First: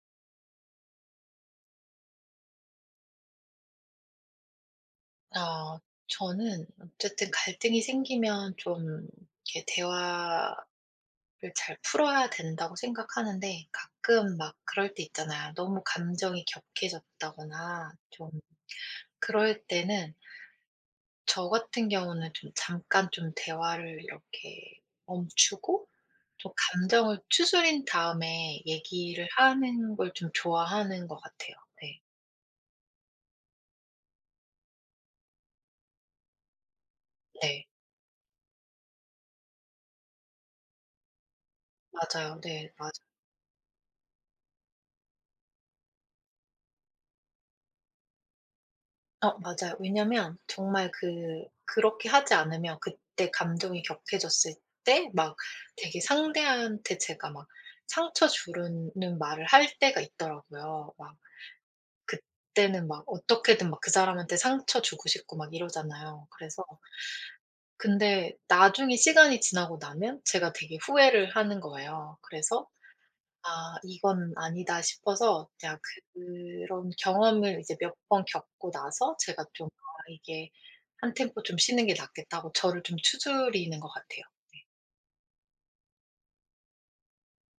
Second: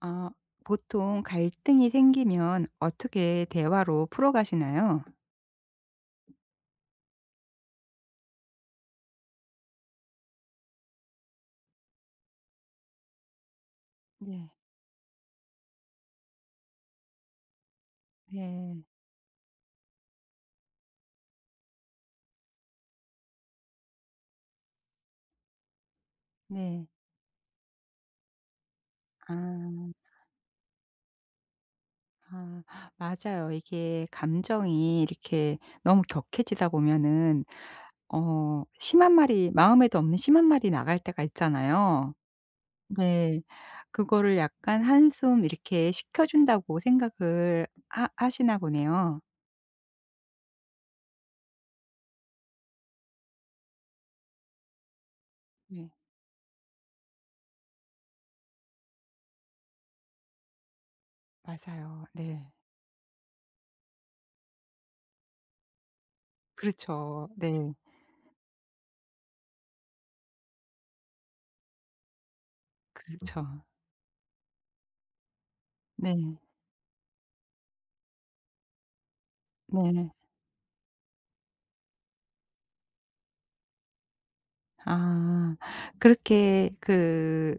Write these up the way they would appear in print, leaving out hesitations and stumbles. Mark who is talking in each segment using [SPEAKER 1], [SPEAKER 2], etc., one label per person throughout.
[SPEAKER 1] 아, 보통 갈등이 생기면 어떻게 대화로 풀어가시나요?
[SPEAKER 2] 아 저는 어쨌든 갈등이 생기면 좀 이렇게 대화를 잘 풀어야 된다고 생각하는데 가끔
[SPEAKER 1] 네.
[SPEAKER 2] 막 그럴 때 있잖아요. 너무 감정이 격해졌다거나 좀
[SPEAKER 1] 네.
[SPEAKER 2] 그럴 때는 저 같은 경우는 좀 잠깐 좀 대화를 이렇게 멈추고 좀
[SPEAKER 1] 네.
[SPEAKER 2] 감정을 추스린 다음에 얘기를
[SPEAKER 1] 아.
[SPEAKER 2] 하는 걸 좀 좋아하는 것 같아요. 네.
[SPEAKER 1] 아, 맞아요. 이게 감정이 이렇게 너무 격해지다 보면은
[SPEAKER 2] 네.
[SPEAKER 1] 심한 말이, 마음에도 없는 심한 말이 나갈 때가 있잖아요.
[SPEAKER 2] 맞아요. 네. 맞
[SPEAKER 1] 네. 그거를 약간 한숨 이렇게 식혀준다고 생각을 하 하시나 보네요.
[SPEAKER 2] 어 맞아요. 왜냐면 정말 그렇게 하지 않으면 그때 감정이 격해졌을 때 막
[SPEAKER 1] 네.
[SPEAKER 2] 되게 상대한테 제가 막 상처 주는 말을 할 때가 있더라고요. 막
[SPEAKER 1] 맞아요. 네.
[SPEAKER 2] 그때는 막 어떻게든 막 그 사람한테 상처 주고 싶고 막 이러잖아요. 그래서
[SPEAKER 1] 그렇죠. 네.
[SPEAKER 2] 근데 나중에 시간이 지나고 나면 제가 되게 후회를 하는 거예요. 그래서
[SPEAKER 1] 그렇죠.
[SPEAKER 2] '아 이건 아니다.' 싶어서 그냥
[SPEAKER 1] 네.
[SPEAKER 2] 그런 경험을 이제 몇 번 겪고 나서 제가 좀 '아
[SPEAKER 1] 네.
[SPEAKER 2] 이게' '한 템포 좀 쉬는 게 낫겠다.'고 저를 좀 추스리는 것 같아요. 네.
[SPEAKER 1] 아. 그렇게 그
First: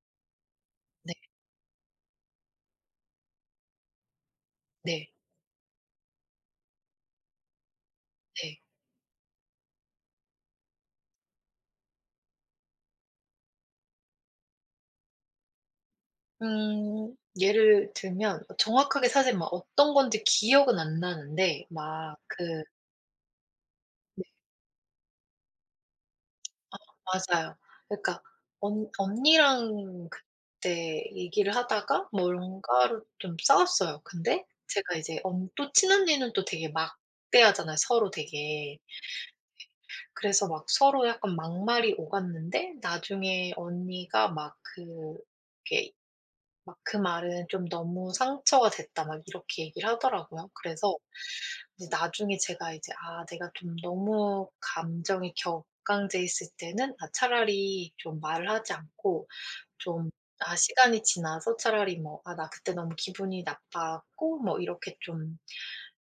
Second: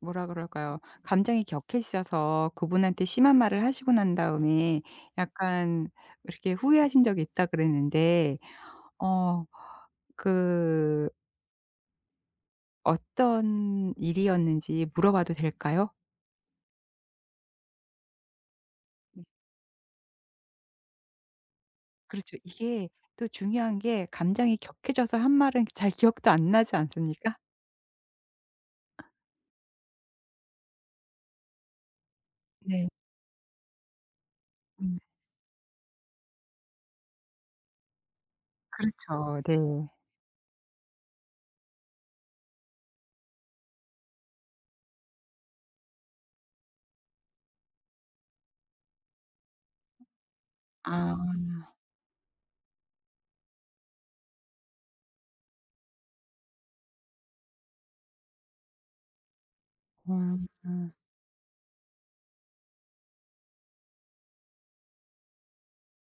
[SPEAKER 1] 뭐라 그럴까요?
[SPEAKER 2] 네.
[SPEAKER 1] 감정이 격해지셔서 그분한테 심한 말을 하시고 난 다음에
[SPEAKER 2] 네.
[SPEAKER 1] 약간 이렇게 후회하신 적이 있다 그랬는데
[SPEAKER 2] 네.
[SPEAKER 1] 어 그 어떤 일이었는지 물어봐도 될까요?
[SPEAKER 2] 예를 들면 정확하게
[SPEAKER 1] 네.
[SPEAKER 2] 사실 막 어떤 건지 기억은 안 나는데 막
[SPEAKER 1] 그렇죠.
[SPEAKER 2] 그
[SPEAKER 1] 이게 또 중요한 게,
[SPEAKER 2] 네
[SPEAKER 1] 감정이 격해져서 한 말은 잘 기억도 안 나지 않습니까?
[SPEAKER 2] 맞아요. 그러니까 언 언니랑 그때 얘기를 하다가
[SPEAKER 1] 네.
[SPEAKER 2] 뭔가로 좀 싸웠어요. 근데 제가
[SPEAKER 1] 음.
[SPEAKER 2] 이제 언 또 친언니는 또 되게 막대하잖아요 서로 되게.
[SPEAKER 1] 그렇죠. 네.
[SPEAKER 2] 그래서 막 서로 약간 막말이 오갔는데 나중에 언니가 막 그 이렇게 막 "그 말은 좀 너무 상처가 됐다." 막 이렇게 얘기를 하더라고요. 그래서
[SPEAKER 1] 아.
[SPEAKER 2] 이제 나중에 제가 이제 '아 내가 좀 너무 감정이 격강돼 있을 때는 아 차라리 좀 말을 하지 않고 좀
[SPEAKER 1] 음. 음.
[SPEAKER 2] 시간이 지나서 차라리 뭐 '아 나 그때 너무 기분이 나빴고.' 뭐 이렇게 좀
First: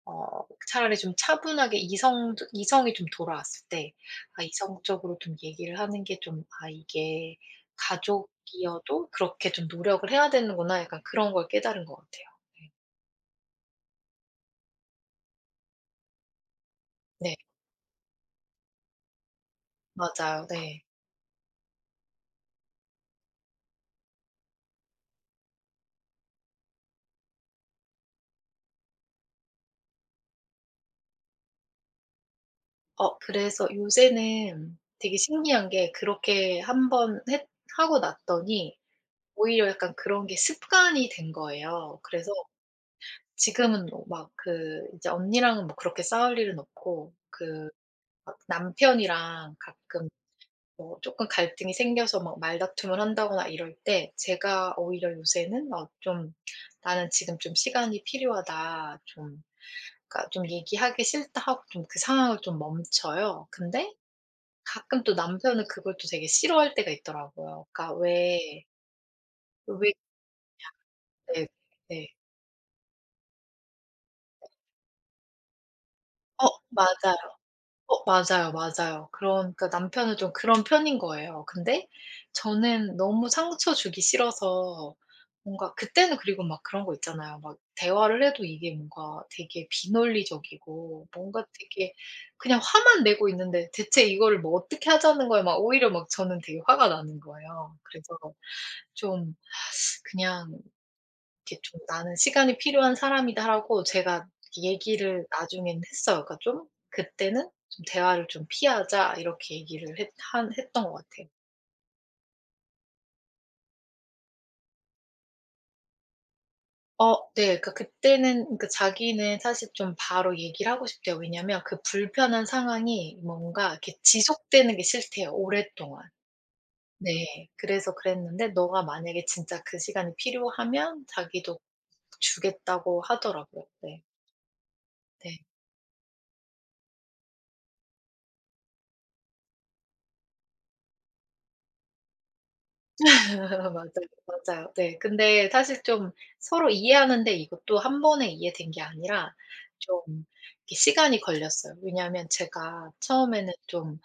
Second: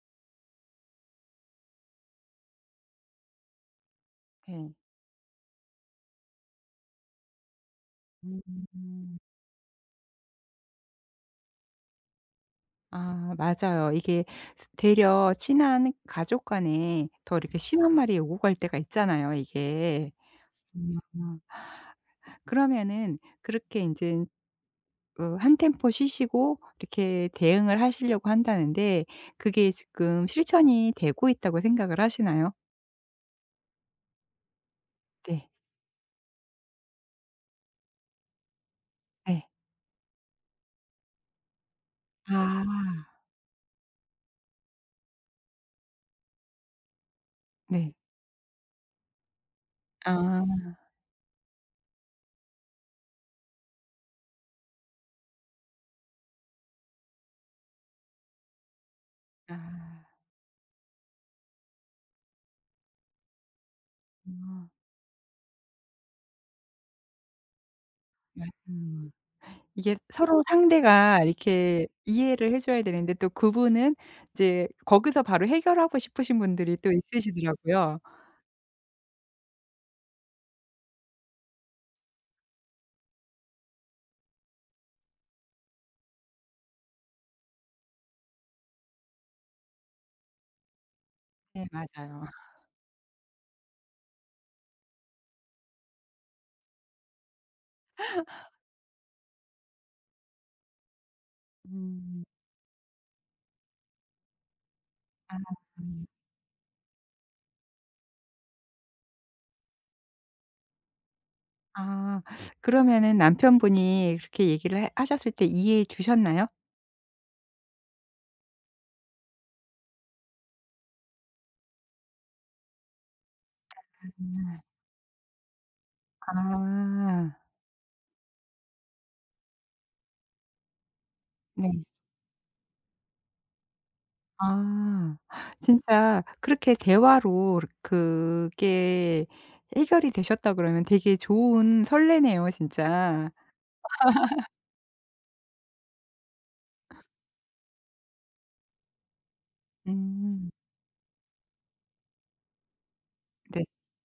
[SPEAKER 2] 차라리 좀 차분하게 이성이 좀 돌아왔을 때
[SPEAKER 1] 네.
[SPEAKER 2] 이성적으로 좀 얘기를 하는 게 좀 '아 이게 가족이어도
[SPEAKER 1] 음.
[SPEAKER 2] 그렇게 좀 노력을 해야 되는구나.' 약간 그런 걸 깨달은 것 같아요. 네.
[SPEAKER 1] 아, 맞아요. 이게 되려 친한 가족 간에
[SPEAKER 2] 네.
[SPEAKER 1] 더 이렇게 심한 말이 오고 갈 때가 있잖아요 이게.
[SPEAKER 2] 맞아요. 네.
[SPEAKER 1] 음. 그러면은 그렇게 인제 한 템포 쉬시고 이렇게 대응을 하시려고 한다는데, 그게 지금 실천이 되고 있다고 생각을 하시나요?
[SPEAKER 2] 그래서 요새는 되게
[SPEAKER 1] 네.
[SPEAKER 2] 신기한 게 그렇게 한번 했 하고 났더니
[SPEAKER 1] 네.
[SPEAKER 2] 오히려 약간 그런 게 습관이 된 거예요. 그래서
[SPEAKER 1] 아.
[SPEAKER 2] 지금은 막 그 이제 언니랑은 뭐 그렇게 싸울 일은 없고 그
[SPEAKER 1] 네.
[SPEAKER 2] 막 남편이랑 가끔
[SPEAKER 1] 아.
[SPEAKER 2] 뭐금 갈등이 생겨서 막 말다툼을 한다거나 이럴 때 제가 오히려 요새는 막 좀 '나는 지금 좀 시간이 필요하다.' 좀
[SPEAKER 1] 아.
[SPEAKER 2] 그러니까 좀 '얘기하기 싫다.' 하고 좀 그 상황을 좀 멈춰요. 근데
[SPEAKER 1] 어.
[SPEAKER 2] 가끔 또 남편은 그걸 또 되게 싫어할 때가 있더라고요. 그러니까
[SPEAKER 1] 맞
[SPEAKER 2] 왜 왜
[SPEAKER 1] 이게 서로 상대가
[SPEAKER 2] 네.
[SPEAKER 1] 이렇게
[SPEAKER 2] 네.
[SPEAKER 1] 이해를 해 줘야 되는데, 또 그분은 이제 거기서 바로 해결하고 싶으신 분들이 또
[SPEAKER 2] 맞아요.
[SPEAKER 1] 있으시더라고요.
[SPEAKER 2] 맞아요, 맞아요. 그러니까 남편은 좀 그런 편인 거예요. 근데 저는 너무 상처 주기 싫어서 뭔가 그때는 그리고 막 그런 거 있잖아요. 막 대화를 해도 이게 뭔가 되게 비논리적이고 뭔가
[SPEAKER 1] 네,
[SPEAKER 2] 되게
[SPEAKER 1] 맞아요.
[SPEAKER 2] 그냥 화만 내고 있는데 대체 이거를 뭐 어떻게 하자는 거야. 막 오히려 막 저는 되게 화가 나는 거예요. 그래서 좀 그냥 이렇게 좀 "나는
[SPEAKER 1] 음.
[SPEAKER 2] 시간이 필요한 사람이다."라고 제가 얘기를
[SPEAKER 1] 아.
[SPEAKER 2] 나중에
[SPEAKER 1] 음.
[SPEAKER 2] 했어요. 그러니까 좀 "그때는 좀 대화를 좀 피하자." 이렇게 얘기를 했 한 했던 것 같아요.
[SPEAKER 1] 아. 그러면은 남편분이 그렇게 얘기를 해 하셨을 때 이해해 주셨나요?
[SPEAKER 2] 네. 그러니까 그때는 그러니까 자기는 사실 좀 바로 얘기를 하고 싶대요. 왜냐면 그 불편한 상황이 뭔가 이렇게
[SPEAKER 1] 음.
[SPEAKER 2] 지속되는 게 싫대요, 오랫동안.
[SPEAKER 1] 아.
[SPEAKER 2] 네. 그래서 그랬는데 "너가 만약에 진짜 그 시간이 필요하면 자기도
[SPEAKER 1] 네.
[SPEAKER 2] 주겠다."고 하더라고요. 네.
[SPEAKER 1] 아.
[SPEAKER 2] 네.
[SPEAKER 1] 진짜 그렇게 대화로 그게 해결이 되셨다 그러면 되게 좋은, 설레네요 진짜.
[SPEAKER 2] 맞아요, 맞아요. 네. 근데 사실 좀 서로 이해하는데 이것도 한 번에 이해된 게 아니라 좀
[SPEAKER 1] 음.
[SPEAKER 2] 이렇게 시간이 걸렸어요. 왜냐하면 제가 처음에는
[SPEAKER 1] 네.
[SPEAKER 2] 좀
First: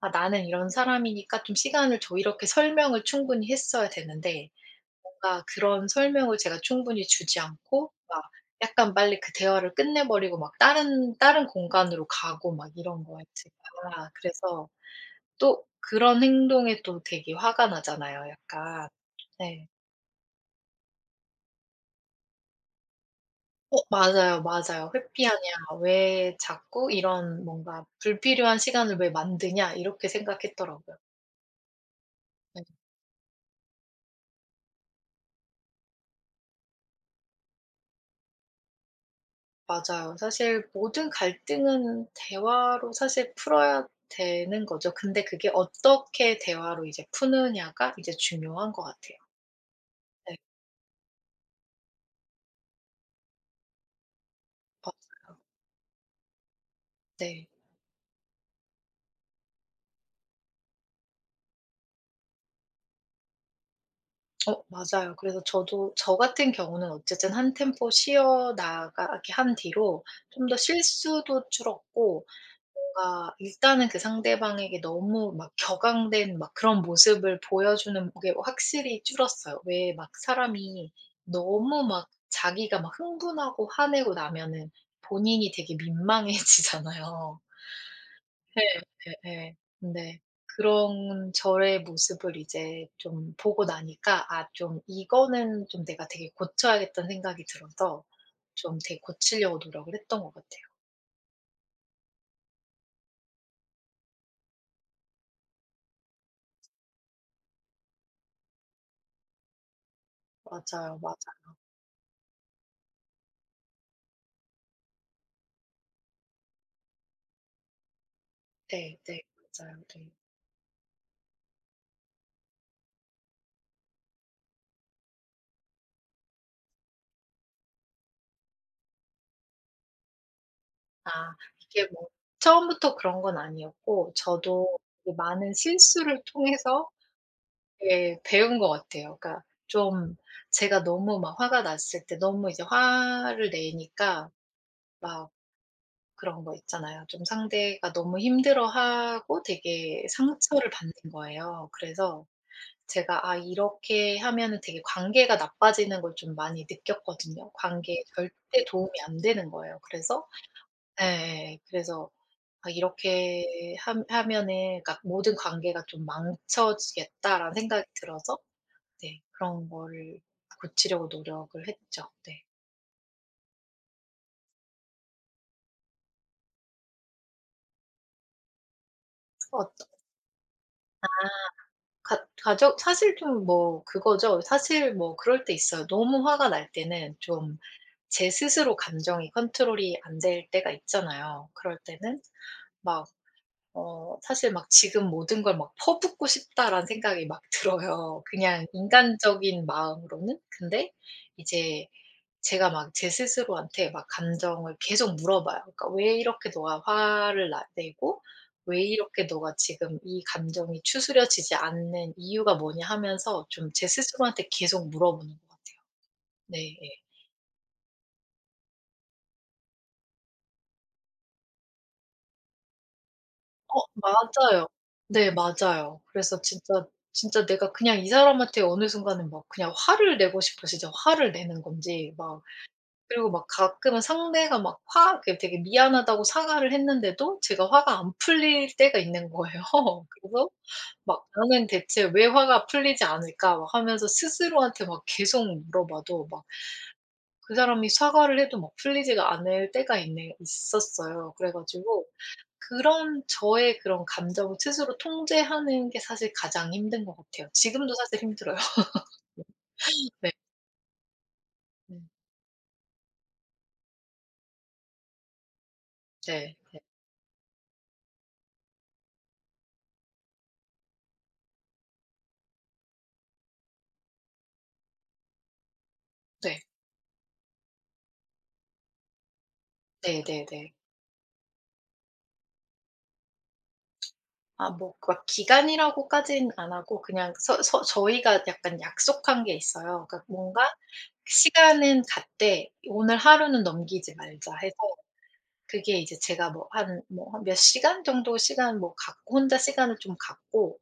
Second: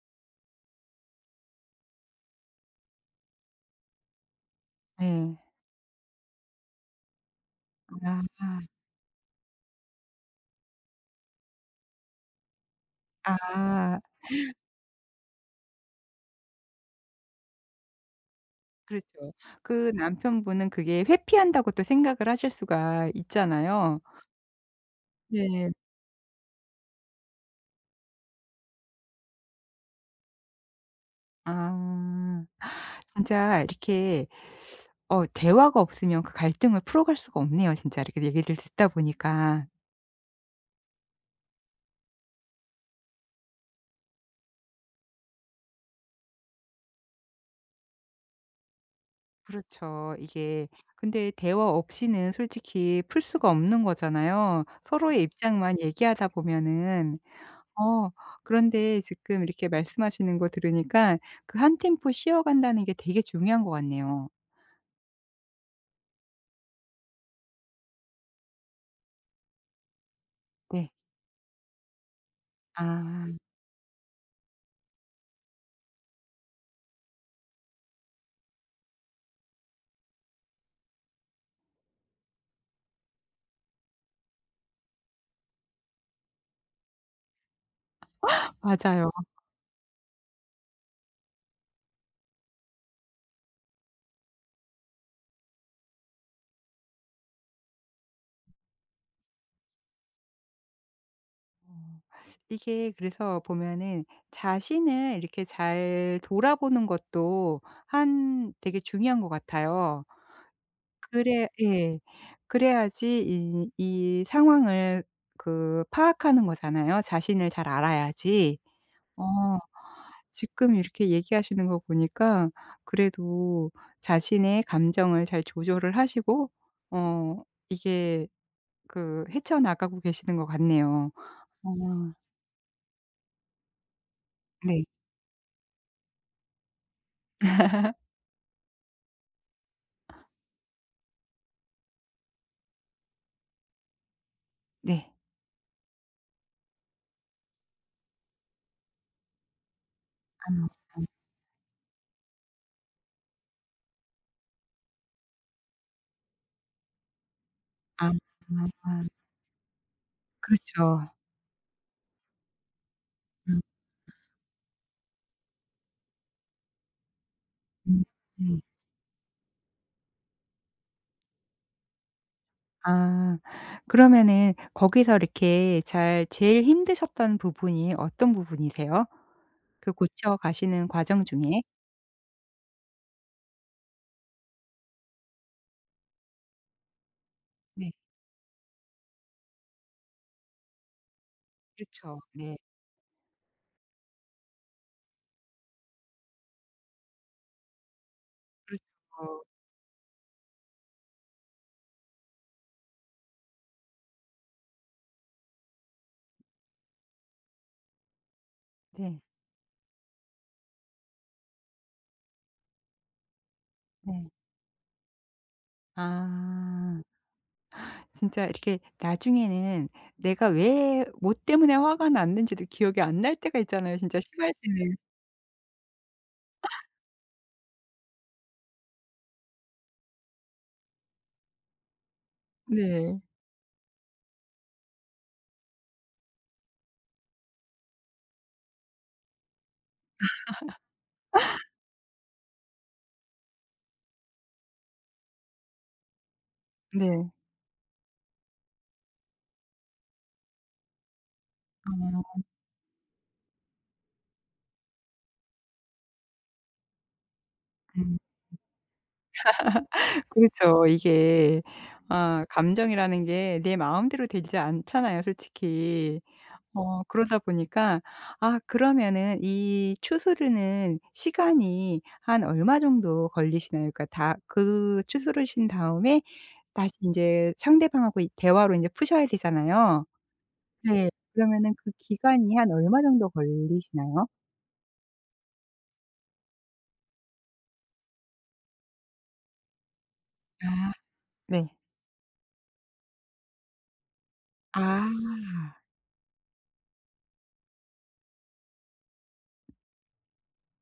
[SPEAKER 2] '아 나는 이런 사람이니까 좀 시간을 줘.' 이렇게 설명을 충분히 했어야 되는데
[SPEAKER 1] 네.
[SPEAKER 2] 뭔가 그런 설명을 제가 충분히 주지 않고 막
[SPEAKER 1] 아.
[SPEAKER 2] 약간 빨리 그 대화를 끝내 버리고 막 다른 공간으로 가고 막 이런 거예요
[SPEAKER 1] 아.
[SPEAKER 2] 제가. 그래서 또 그런 행동에 또 되게 화가 나잖아요 약간.
[SPEAKER 1] 그렇죠.
[SPEAKER 2] 네.
[SPEAKER 1] 그 남편분은 그게 회피한다고 또 생각을 하실 수가 있잖아요.
[SPEAKER 2] 맞아요, 맞아요. '회피하냐.
[SPEAKER 1] 네.
[SPEAKER 2] 왜 자꾸 이런 뭔가 불필요한 시간을 왜 만드냐.' 이렇게 생각했더라고요.
[SPEAKER 1] 아.
[SPEAKER 2] 네
[SPEAKER 1] 진짜 이렇게 대화가 없으면 그 갈등을 풀어갈 수가 없네요, 진짜 이렇게 얘기를 듣다 보니까.
[SPEAKER 2] 맞아요. 사실 모든 갈등은 대화로 사실 풀어야 되는 거죠. 근데 그게 어떻게 대화로 이제 푸느냐가 이제 중요한 것 같아요.
[SPEAKER 1] 그렇죠.
[SPEAKER 2] 네
[SPEAKER 1] 이게 근데 대화 없이는 솔직히 풀 수가 없는 거잖아요. 서로의
[SPEAKER 2] 맞아요.
[SPEAKER 1] 입장만 얘기하다 보면은.
[SPEAKER 2] 네.
[SPEAKER 1] 어 그런데 지금 이렇게 말씀하시는 거 들으니까, 그 한 템포 쉬어간다는 게 되게 중요한 것 같네요.
[SPEAKER 2] 맞아요. 그래서 저도 저 같은 경우는 어쨌든 한 템포 쉬어 나가게 한 뒤로 좀 더
[SPEAKER 1] 네.
[SPEAKER 2] 실수도 줄었고
[SPEAKER 1] 아
[SPEAKER 2] 뭔가 일단은 그 상대방에게 너무 막 격앙된 막 그런 모습을 보여주는 게 확실히 줄었어요. 왜 막 사람이 너무 막 자기가 막 흥분하고 화내고 나면은 본인이 되게 민망해지잖아요.
[SPEAKER 1] 맞아요. 어.
[SPEAKER 2] 예예예. 근데 그런 저의 모습을 이제 좀 보고 나니까 '아 좀 이거는 좀 내가 되게 고쳐야겠다.'는 생각이 들어서 좀 되게 고치려고 노력을 했던 것 같아요.
[SPEAKER 1] 이게 그래서 보면은 자신을 이렇게 잘 돌아보는 것도 한 되게 중요한 것 같아요.
[SPEAKER 2] 맞아요, 맞아요.
[SPEAKER 1] 그래, 예. 그래야지 이 상황을 그 파악하는 거잖아요. 자신을 잘 알아야지.
[SPEAKER 2] 네 네.
[SPEAKER 1] 어.
[SPEAKER 2] 맞아요. 네.
[SPEAKER 1] 지금 이렇게 얘기하시는 거 보니까, 그래도 자신의 감정을 잘 조절을 하시고 어 이게 그 헤쳐나가고 계시는 것 같네요.
[SPEAKER 2] 아
[SPEAKER 1] 어
[SPEAKER 2] 이게 뭐 처음부터 그런 건 아니었고 저도
[SPEAKER 1] 네.
[SPEAKER 2] 되게 많은 실수를 통해서 예 배운 것 같아요. 그러니까 좀 제가 너무 막 화가 났을 때 너무 이제 화를 내니까
[SPEAKER 1] 네.
[SPEAKER 2] 막 그런 거 있잖아요. 좀 상대가 너무 힘들어하고 되게 상처를
[SPEAKER 1] 아.
[SPEAKER 2] 받는 거예요. 그래서 제가 '아 이렇게 하면은 되게 관계가 나빠지는 걸 좀 많이 느꼈거든요. 관계에
[SPEAKER 1] 아.
[SPEAKER 2] 절대 도움이
[SPEAKER 1] 아.
[SPEAKER 2] 안 되는 거예요. 그래서
[SPEAKER 1] 그렇죠.
[SPEAKER 2] 예 예. 그래서 이렇게
[SPEAKER 1] 음.
[SPEAKER 2] 함 하면은 그러니까 모든 관계가 좀 망쳐지겠다.'라는 생각이
[SPEAKER 1] 음.
[SPEAKER 2] 들어서
[SPEAKER 1] 네.
[SPEAKER 2] 네 그런 거를 고치려고 노력을 했죠. 네.
[SPEAKER 1] 아. 그러면은 거기서 이렇게 잘, 제일 힘드셨던 부분이 어떤 부분이세요?
[SPEAKER 2] 어
[SPEAKER 1] 그 고쳐 가시는 과정 중에?
[SPEAKER 2] 가 가족 사실 좀 뭐 그거죠. 사실 뭐 그럴 때 있어요. 너무 화가 날 때는 좀
[SPEAKER 1] 네.
[SPEAKER 2] 제 스스로 감정이 컨트롤이 안 될 때가 있잖아요. 그럴 때는
[SPEAKER 1] 그렇죠. 네.
[SPEAKER 2] 막 사실 막 '지금 모든 걸 막 퍼붓고 싶다.'라는 생각이 막 들어요, 그냥
[SPEAKER 1] 그렇죠.
[SPEAKER 2] 인간적인 마음으로는. 근데 이제 제가 막 제 스스로한테 막 감정을 계속 물어봐요. 그러니까 '왜 이렇게 너가 화를 나 내고 왜
[SPEAKER 1] 네.
[SPEAKER 2] 이렇게 너가 지금 이 감정이 추스려지지 않는 이유가 뭐냐?' 하면서 좀 제
[SPEAKER 1] 네.
[SPEAKER 2] 스스로한테 계속 물어보는 것 같아요. 네 예.
[SPEAKER 1] 아. 진짜 이렇게 나중에는 내가 왜, 뭐 때문에 화가 났는지도 기억이 안 날 때가 있잖아요, 진짜 심할
[SPEAKER 2] 맞아요.
[SPEAKER 1] 때는.
[SPEAKER 2] 네 맞아요. 그래서 진짜 진짜 내가 그냥 이 사람한테 어느 순간은 막 그냥 화를 내고 싶어 진짜 화를 내는 건지 막
[SPEAKER 1] 네.
[SPEAKER 2] 그리고 막 가끔은 상대가 막 화 이렇게 되게 미안하다고 사과를 했는데도 제가 화가 안 풀릴 때가 있는 거예요. 그래서 막 '나는 대체 왜 화가 풀리지 않을까?' 막 하면서 스스로한테 막 계속 물어봐도 막
[SPEAKER 1] 네.
[SPEAKER 2] 그 사람이 사과를 해도 막 풀리지가 않을 때가 있네 있었어요. 그래 가지고
[SPEAKER 1] 아.
[SPEAKER 2] 그런 저의 그런 감정을 스스로 통제하는 게 사실 가장 힘든 것 같아요. 지금도
[SPEAKER 1] 음.
[SPEAKER 2] 사실 힘들어요. 네.
[SPEAKER 1] 그렇죠. 이게
[SPEAKER 2] 음.
[SPEAKER 1] 아 감정이라는 게 내 마음대로 되지 않잖아요 솔직히.
[SPEAKER 2] 네. 네.
[SPEAKER 1] 그러다 보니까 아, 그러면은 이 추스르는 시간이 한 얼마 정도 걸리시나요? 그러니까 다 그 추스르신 다음에
[SPEAKER 2] 네.
[SPEAKER 1] 다시 인제 상대방하고 이 대화로 인제 푸셔야 되잖아요.
[SPEAKER 2] 네네네.
[SPEAKER 1] 네. 그러면은 그 기간이 한 얼마 정도 걸리시나요?
[SPEAKER 2] 뭐 그 막 기간이라고까지는 안 하고 그냥 서 서 저희가 약간 약속한 게 있어요. 그러니까 뭔가
[SPEAKER 1] 아. 네.
[SPEAKER 2] 시간은 갔되 오늘 하루는 넘기지 말자 해서
[SPEAKER 1] 아.
[SPEAKER 2] 그게 이제 제가 뭐 한 뭐 한몇 시간 정도 시간 뭐 갖고 혼자 시간을 좀 갖고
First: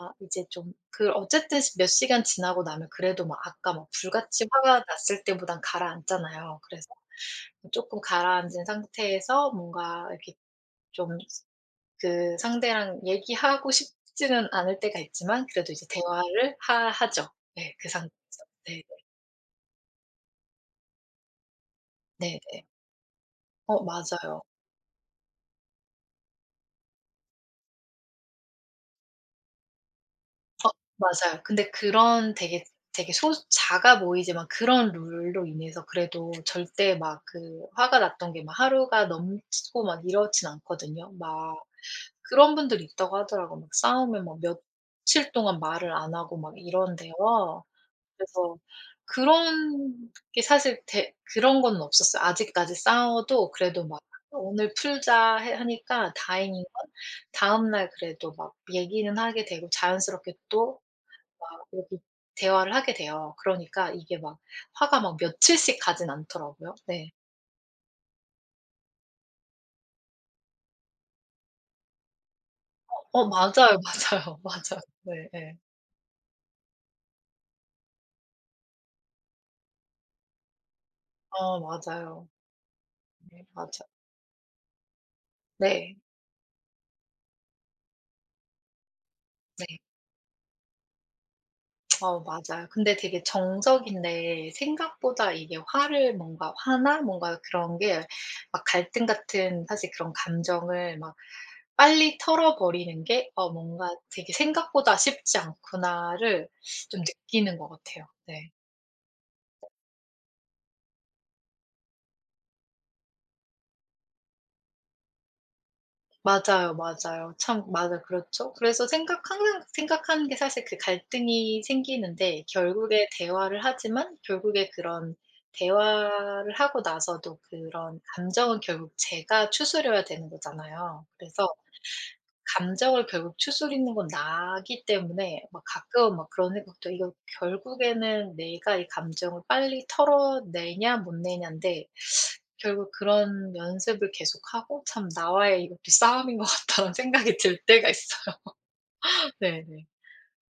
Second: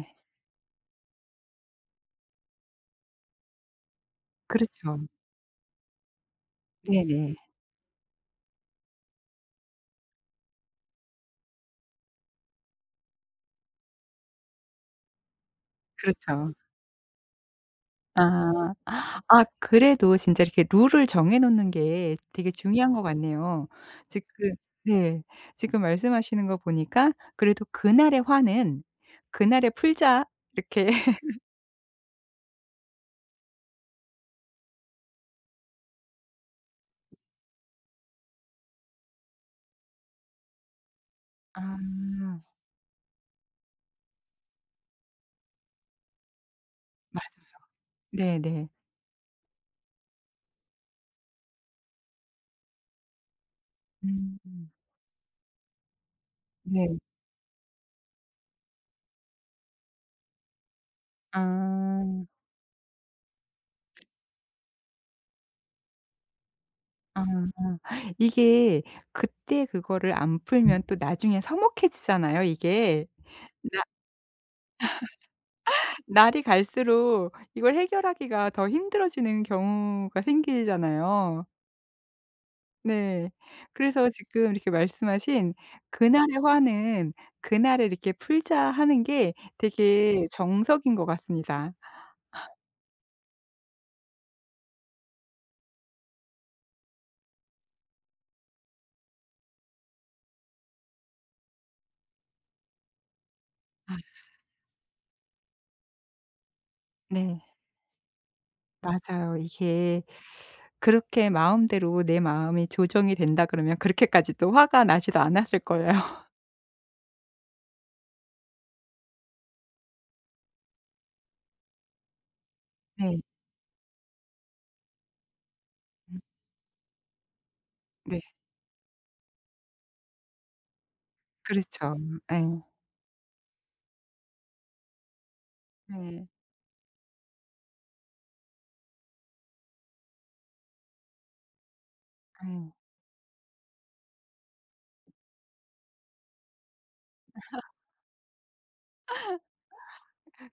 [SPEAKER 2] 이제 좀 그 어쨌든 몇 시간 지나고 나면 그래도 막 아까 막 불같이 화가
[SPEAKER 1] 그렇죠.
[SPEAKER 2] 났을 때보단 가라앉잖아요. 그래서
[SPEAKER 1] 네네.
[SPEAKER 2] 조금 가라앉은 상태에서 뭔가 이렇게 좀 그 상대랑 얘기하고 싶지는 않을 때가 있지만 그래도 이제
[SPEAKER 1] 그렇죠.
[SPEAKER 2] 대화를 하 하죠. 네 그 상태에서.
[SPEAKER 1] 아.
[SPEAKER 2] 네네.
[SPEAKER 1] 아, 그래도 진짜 이렇게 룰을 정해 놓는 게 되게
[SPEAKER 2] 네네.
[SPEAKER 1] 중요한 것 같네요. 지금
[SPEAKER 2] 맞아요.
[SPEAKER 1] 네. 지금 말씀하시는 거 보니까, 그래도 '그날의 화는 그날에 풀자.'
[SPEAKER 2] 어
[SPEAKER 1] 이렇게.
[SPEAKER 2] 맞아요. 근데 그런 되게 되게 소 작아 보이지만 그런 룰로 인해서 그래도 절대 막 그 화가 났던 게 막 하루가 넘치고 막 이렇진 않거든요. 막
[SPEAKER 1] 아.
[SPEAKER 2] 그런 분들이 있다고 하더라고요. 막 싸우면 막 며칠 동안 말을 안 하고 막 이런대요.
[SPEAKER 1] 맞아요.
[SPEAKER 2] 그래서
[SPEAKER 1] 네네.
[SPEAKER 2] 그런 게 사실 대 그런 건 없었어요. 아직까지 싸워도 그래도 막
[SPEAKER 1] 음.
[SPEAKER 2] '오늘 풀자.' 해 하니까 다행인 건
[SPEAKER 1] 네.
[SPEAKER 2] 다음날 그래도 막 얘기는 하게 되고 자연스럽게 또 막 이렇게
[SPEAKER 1] 아.
[SPEAKER 2] 대화를 하게 돼요. 그러니까 이게 막 화가 막 며칠씩 가진 않더라고요. 네.
[SPEAKER 1] 아. 아. 이게 그때 그거를 안 풀면 또 나중에 서먹해지잖아요 이게.
[SPEAKER 2] 맞아요, 맞아요, 맞아요. 네 예.
[SPEAKER 1] 날이 갈수록 이걸 해결하기가 더 힘들어지는 경우가 생기잖아요.
[SPEAKER 2] 맞아요.
[SPEAKER 1] 네.
[SPEAKER 2] 네 맞아
[SPEAKER 1] 그래서 지금 이렇게 말씀하신,
[SPEAKER 2] 네.
[SPEAKER 1] 그날의 화는 '그날에 이렇게 풀자.' 하는 게
[SPEAKER 2] 네.
[SPEAKER 1] 되게 정석인 것 같습니다.
[SPEAKER 2] 맞아요. 근데 되게 정적인데 생각보다 이게 화를 뭔가 화나 뭔가 그런 게 막 갈등 같은 사실 그런 감정을 막 빨리 털어버리는 게 뭔가 되게 생각보다 쉽지 않구나를 좀
[SPEAKER 1] 네.
[SPEAKER 2] 느끼는 것 같아요. 네.
[SPEAKER 1] 맞아요. 이게 그렇게 마음대로 내 마음이 조정이 된다 그러면 그렇게까지 또 화가 나지도 않았을 거예요.
[SPEAKER 2] 맞아요, 맞아요. 참 맞아 그렇죠. 그래서 생각 항상 생각하는 게 사실 그 갈등이 생기는데 결국에
[SPEAKER 1] 네.
[SPEAKER 2] 대화를 하지만 결국에 그런
[SPEAKER 1] 음.
[SPEAKER 2] 대화를 하고 나서도 그런
[SPEAKER 1] 네.
[SPEAKER 2] 감정은 결국 제가 추스려야 되는 거잖아요. 그래서
[SPEAKER 1] 그렇죠. 예.
[SPEAKER 2] 감정을 결국 추스리는 건 나기 때문에 막 가끔은
[SPEAKER 1] 네.
[SPEAKER 2] 막 그런 생각도 '이거 결국에는 내가 이 감정을 빨리 털어내냐 못 내냐인데'
[SPEAKER 1] 예.
[SPEAKER 2] 결국 그런 연습을 계속하고 '참 나와의 이것도 싸움인 것 같다는 생각이 들 때가 있어요. 네네.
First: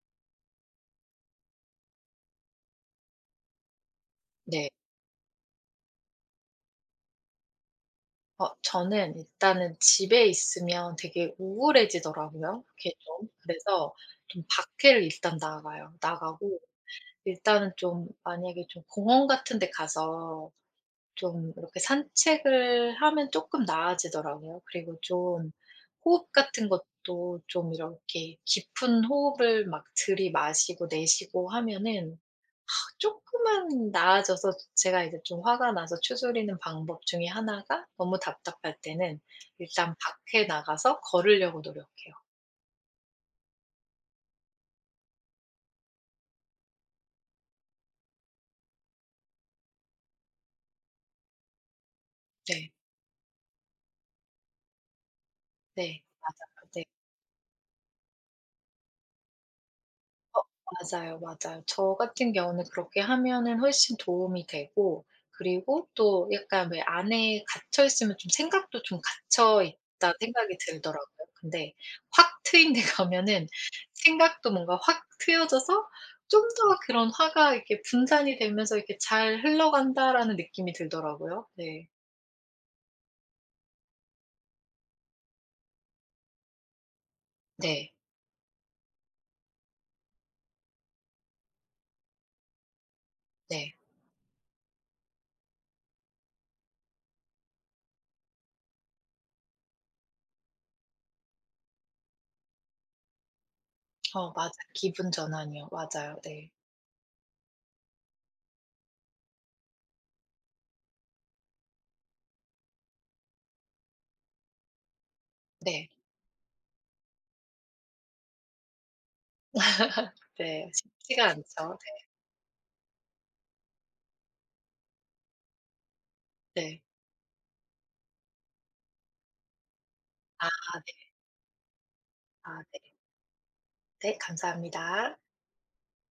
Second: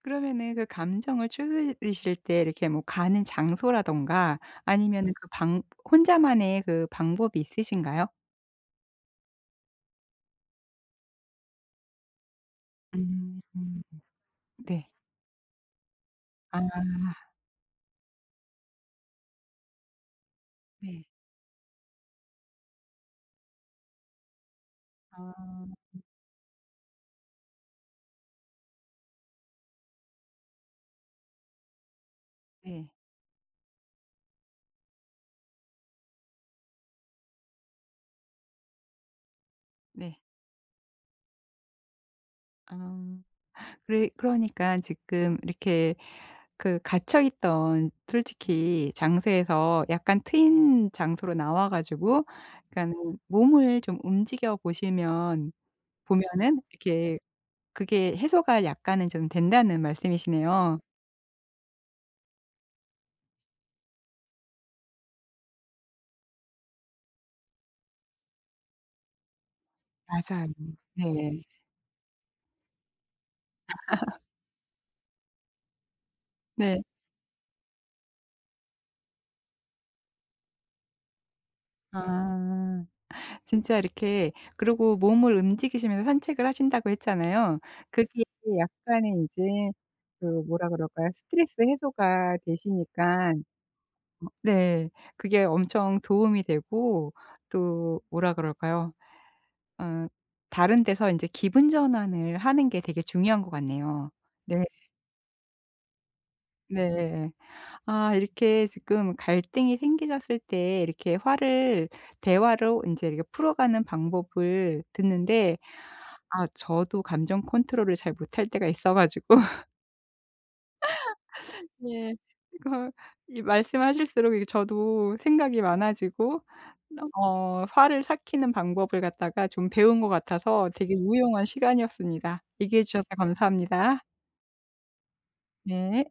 [SPEAKER 1] 그러면은 그 감정을 추스리실 때 이렇게 뭐 가는 장소라든가
[SPEAKER 2] 네.
[SPEAKER 1] 아니면은 그 방 혼자만의 그 방법이 있으신가요?
[SPEAKER 2] 저는 일단은 집에 있으면 되게 우울해지더라고요 그게 좀.
[SPEAKER 1] 음.
[SPEAKER 2] 그래서 좀
[SPEAKER 1] 네.
[SPEAKER 2] 밖에를 일단 나가요. 나가고
[SPEAKER 1] 아
[SPEAKER 2] 일단은 좀 만약에 좀 공원 같은 데 가서
[SPEAKER 1] 네.
[SPEAKER 2] 좀 이렇게 산책을 하면 쪼끔 나아지더라고요. 그리고
[SPEAKER 1] 아
[SPEAKER 2] 좀 호흡 같은 것도 좀 이렇게 깊은 호흡을 막 들이마시고 내쉬고 하면은
[SPEAKER 1] 네.
[SPEAKER 2] 쪼끔은 나아져서 제가 이제 좀 화가 나서 추스리는 방법 중에 하나가 너무 답답할 때는 일단
[SPEAKER 1] 네.
[SPEAKER 2] 밖에 나가서 걸으려고 노력해요.
[SPEAKER 1] 아. 그래 그러니깐 지금 이렇게 그 갇혀 있던, 솔직히, 장소에서 약간 트인 장소로 나와 가지고
[SPEAKER 2] 네.
[SPEAKER 1] 그러니까는 몸을 좀 움직여 보시면,
[SPEAKER 2] 네.
[SPEAKER 1] 보면은
[SPEAKER 2] 맞아요. 네.
[SPEAKER 1] 이렇게 그게 해소가 약간은 좀 된다는 말씀이시네요.
[SPEAKER 2] 맞아요, 맞아요. 저 같은 경우는 그렇게 하면은 훨씬 도움이 되고 그리고 또 약간 왜 안에 갇혀 있으면 좀 생각도 좀 갇혀 있다
[SPEAKER 1] 맞아요.
[SPEAKER 2] 생각이 들더라고요.
[SPEAKER 1] 네.
[SPEAKER 2] 근데 확 트인 데 가면은 생각도 뭔가 확 트여져서 좀 더
[SPEAKER 1] 네.
[SPEAKER 2] 그런 화가 이렇게 분산이 되면서 이렇게 '잘 흘러간다.'라는 느낌이 들더라고요. 네.
[SPEAKER 1] 아. 진짜 이렇게 그리고 몸을 움직이시면서 산책을 하신다고 했잖아요.
[SPEAKER 2] 네.
[SPEAKER 1] 그게 약간의 이제 그 뭐라 그럴까요? 스트레스 해소가 되시니까
[SPEAKER 2] 네.
[SPEAKER 1] 네. 그게 엄청 도움이 되고, 또 뭐라 그럴까요? 어 다른 데서 인제 기분 전환을 하는 게 되게 중요한 것 같네요.
[SPEAKER 2] 어 맞아
[SPEAKER 1] 네.
[SPEAKER 2] 기분 전환이요. 맞아요. 네.
[SPEAKER 1] 네. 아, 이렇게 지금 갈등이 생기셨을 때 이렇게 화를 대화로 이제 이렇게 풀어가는 방법을 듣는데,
[SPEAKER 2] 네.
[SPEAKER 1] 아 저도 감정 컨트롤을 잘 못할 때가 있어 가지고.
[SPEAKER 2] 네. 쉽지가 않죠.
[SPEAKER 1] 네. 이거 이 말씀하실수록 이게 저도 생각이 많아지고
[SPEAKER 2] 네. 네.
[SPEAKER 1] 화를 삭히는 방법을 갖다가 좀 배운 것
[SPEAKER 2] 아
[SPEAKER 1] 같아서
[SPEAKER 2] 네.
[SPEAKER 1] 되게 유용한 시간이었습니다.
[SPEAKER 2] 아
[SPEAKER 1] 얘기해
[SPEAKER 2] 네.
[SPEAKER 1] 주셔서 감사합니다.
[SPEAKER 2] 네, 감사합니다.
[SPEAKER 1] 네.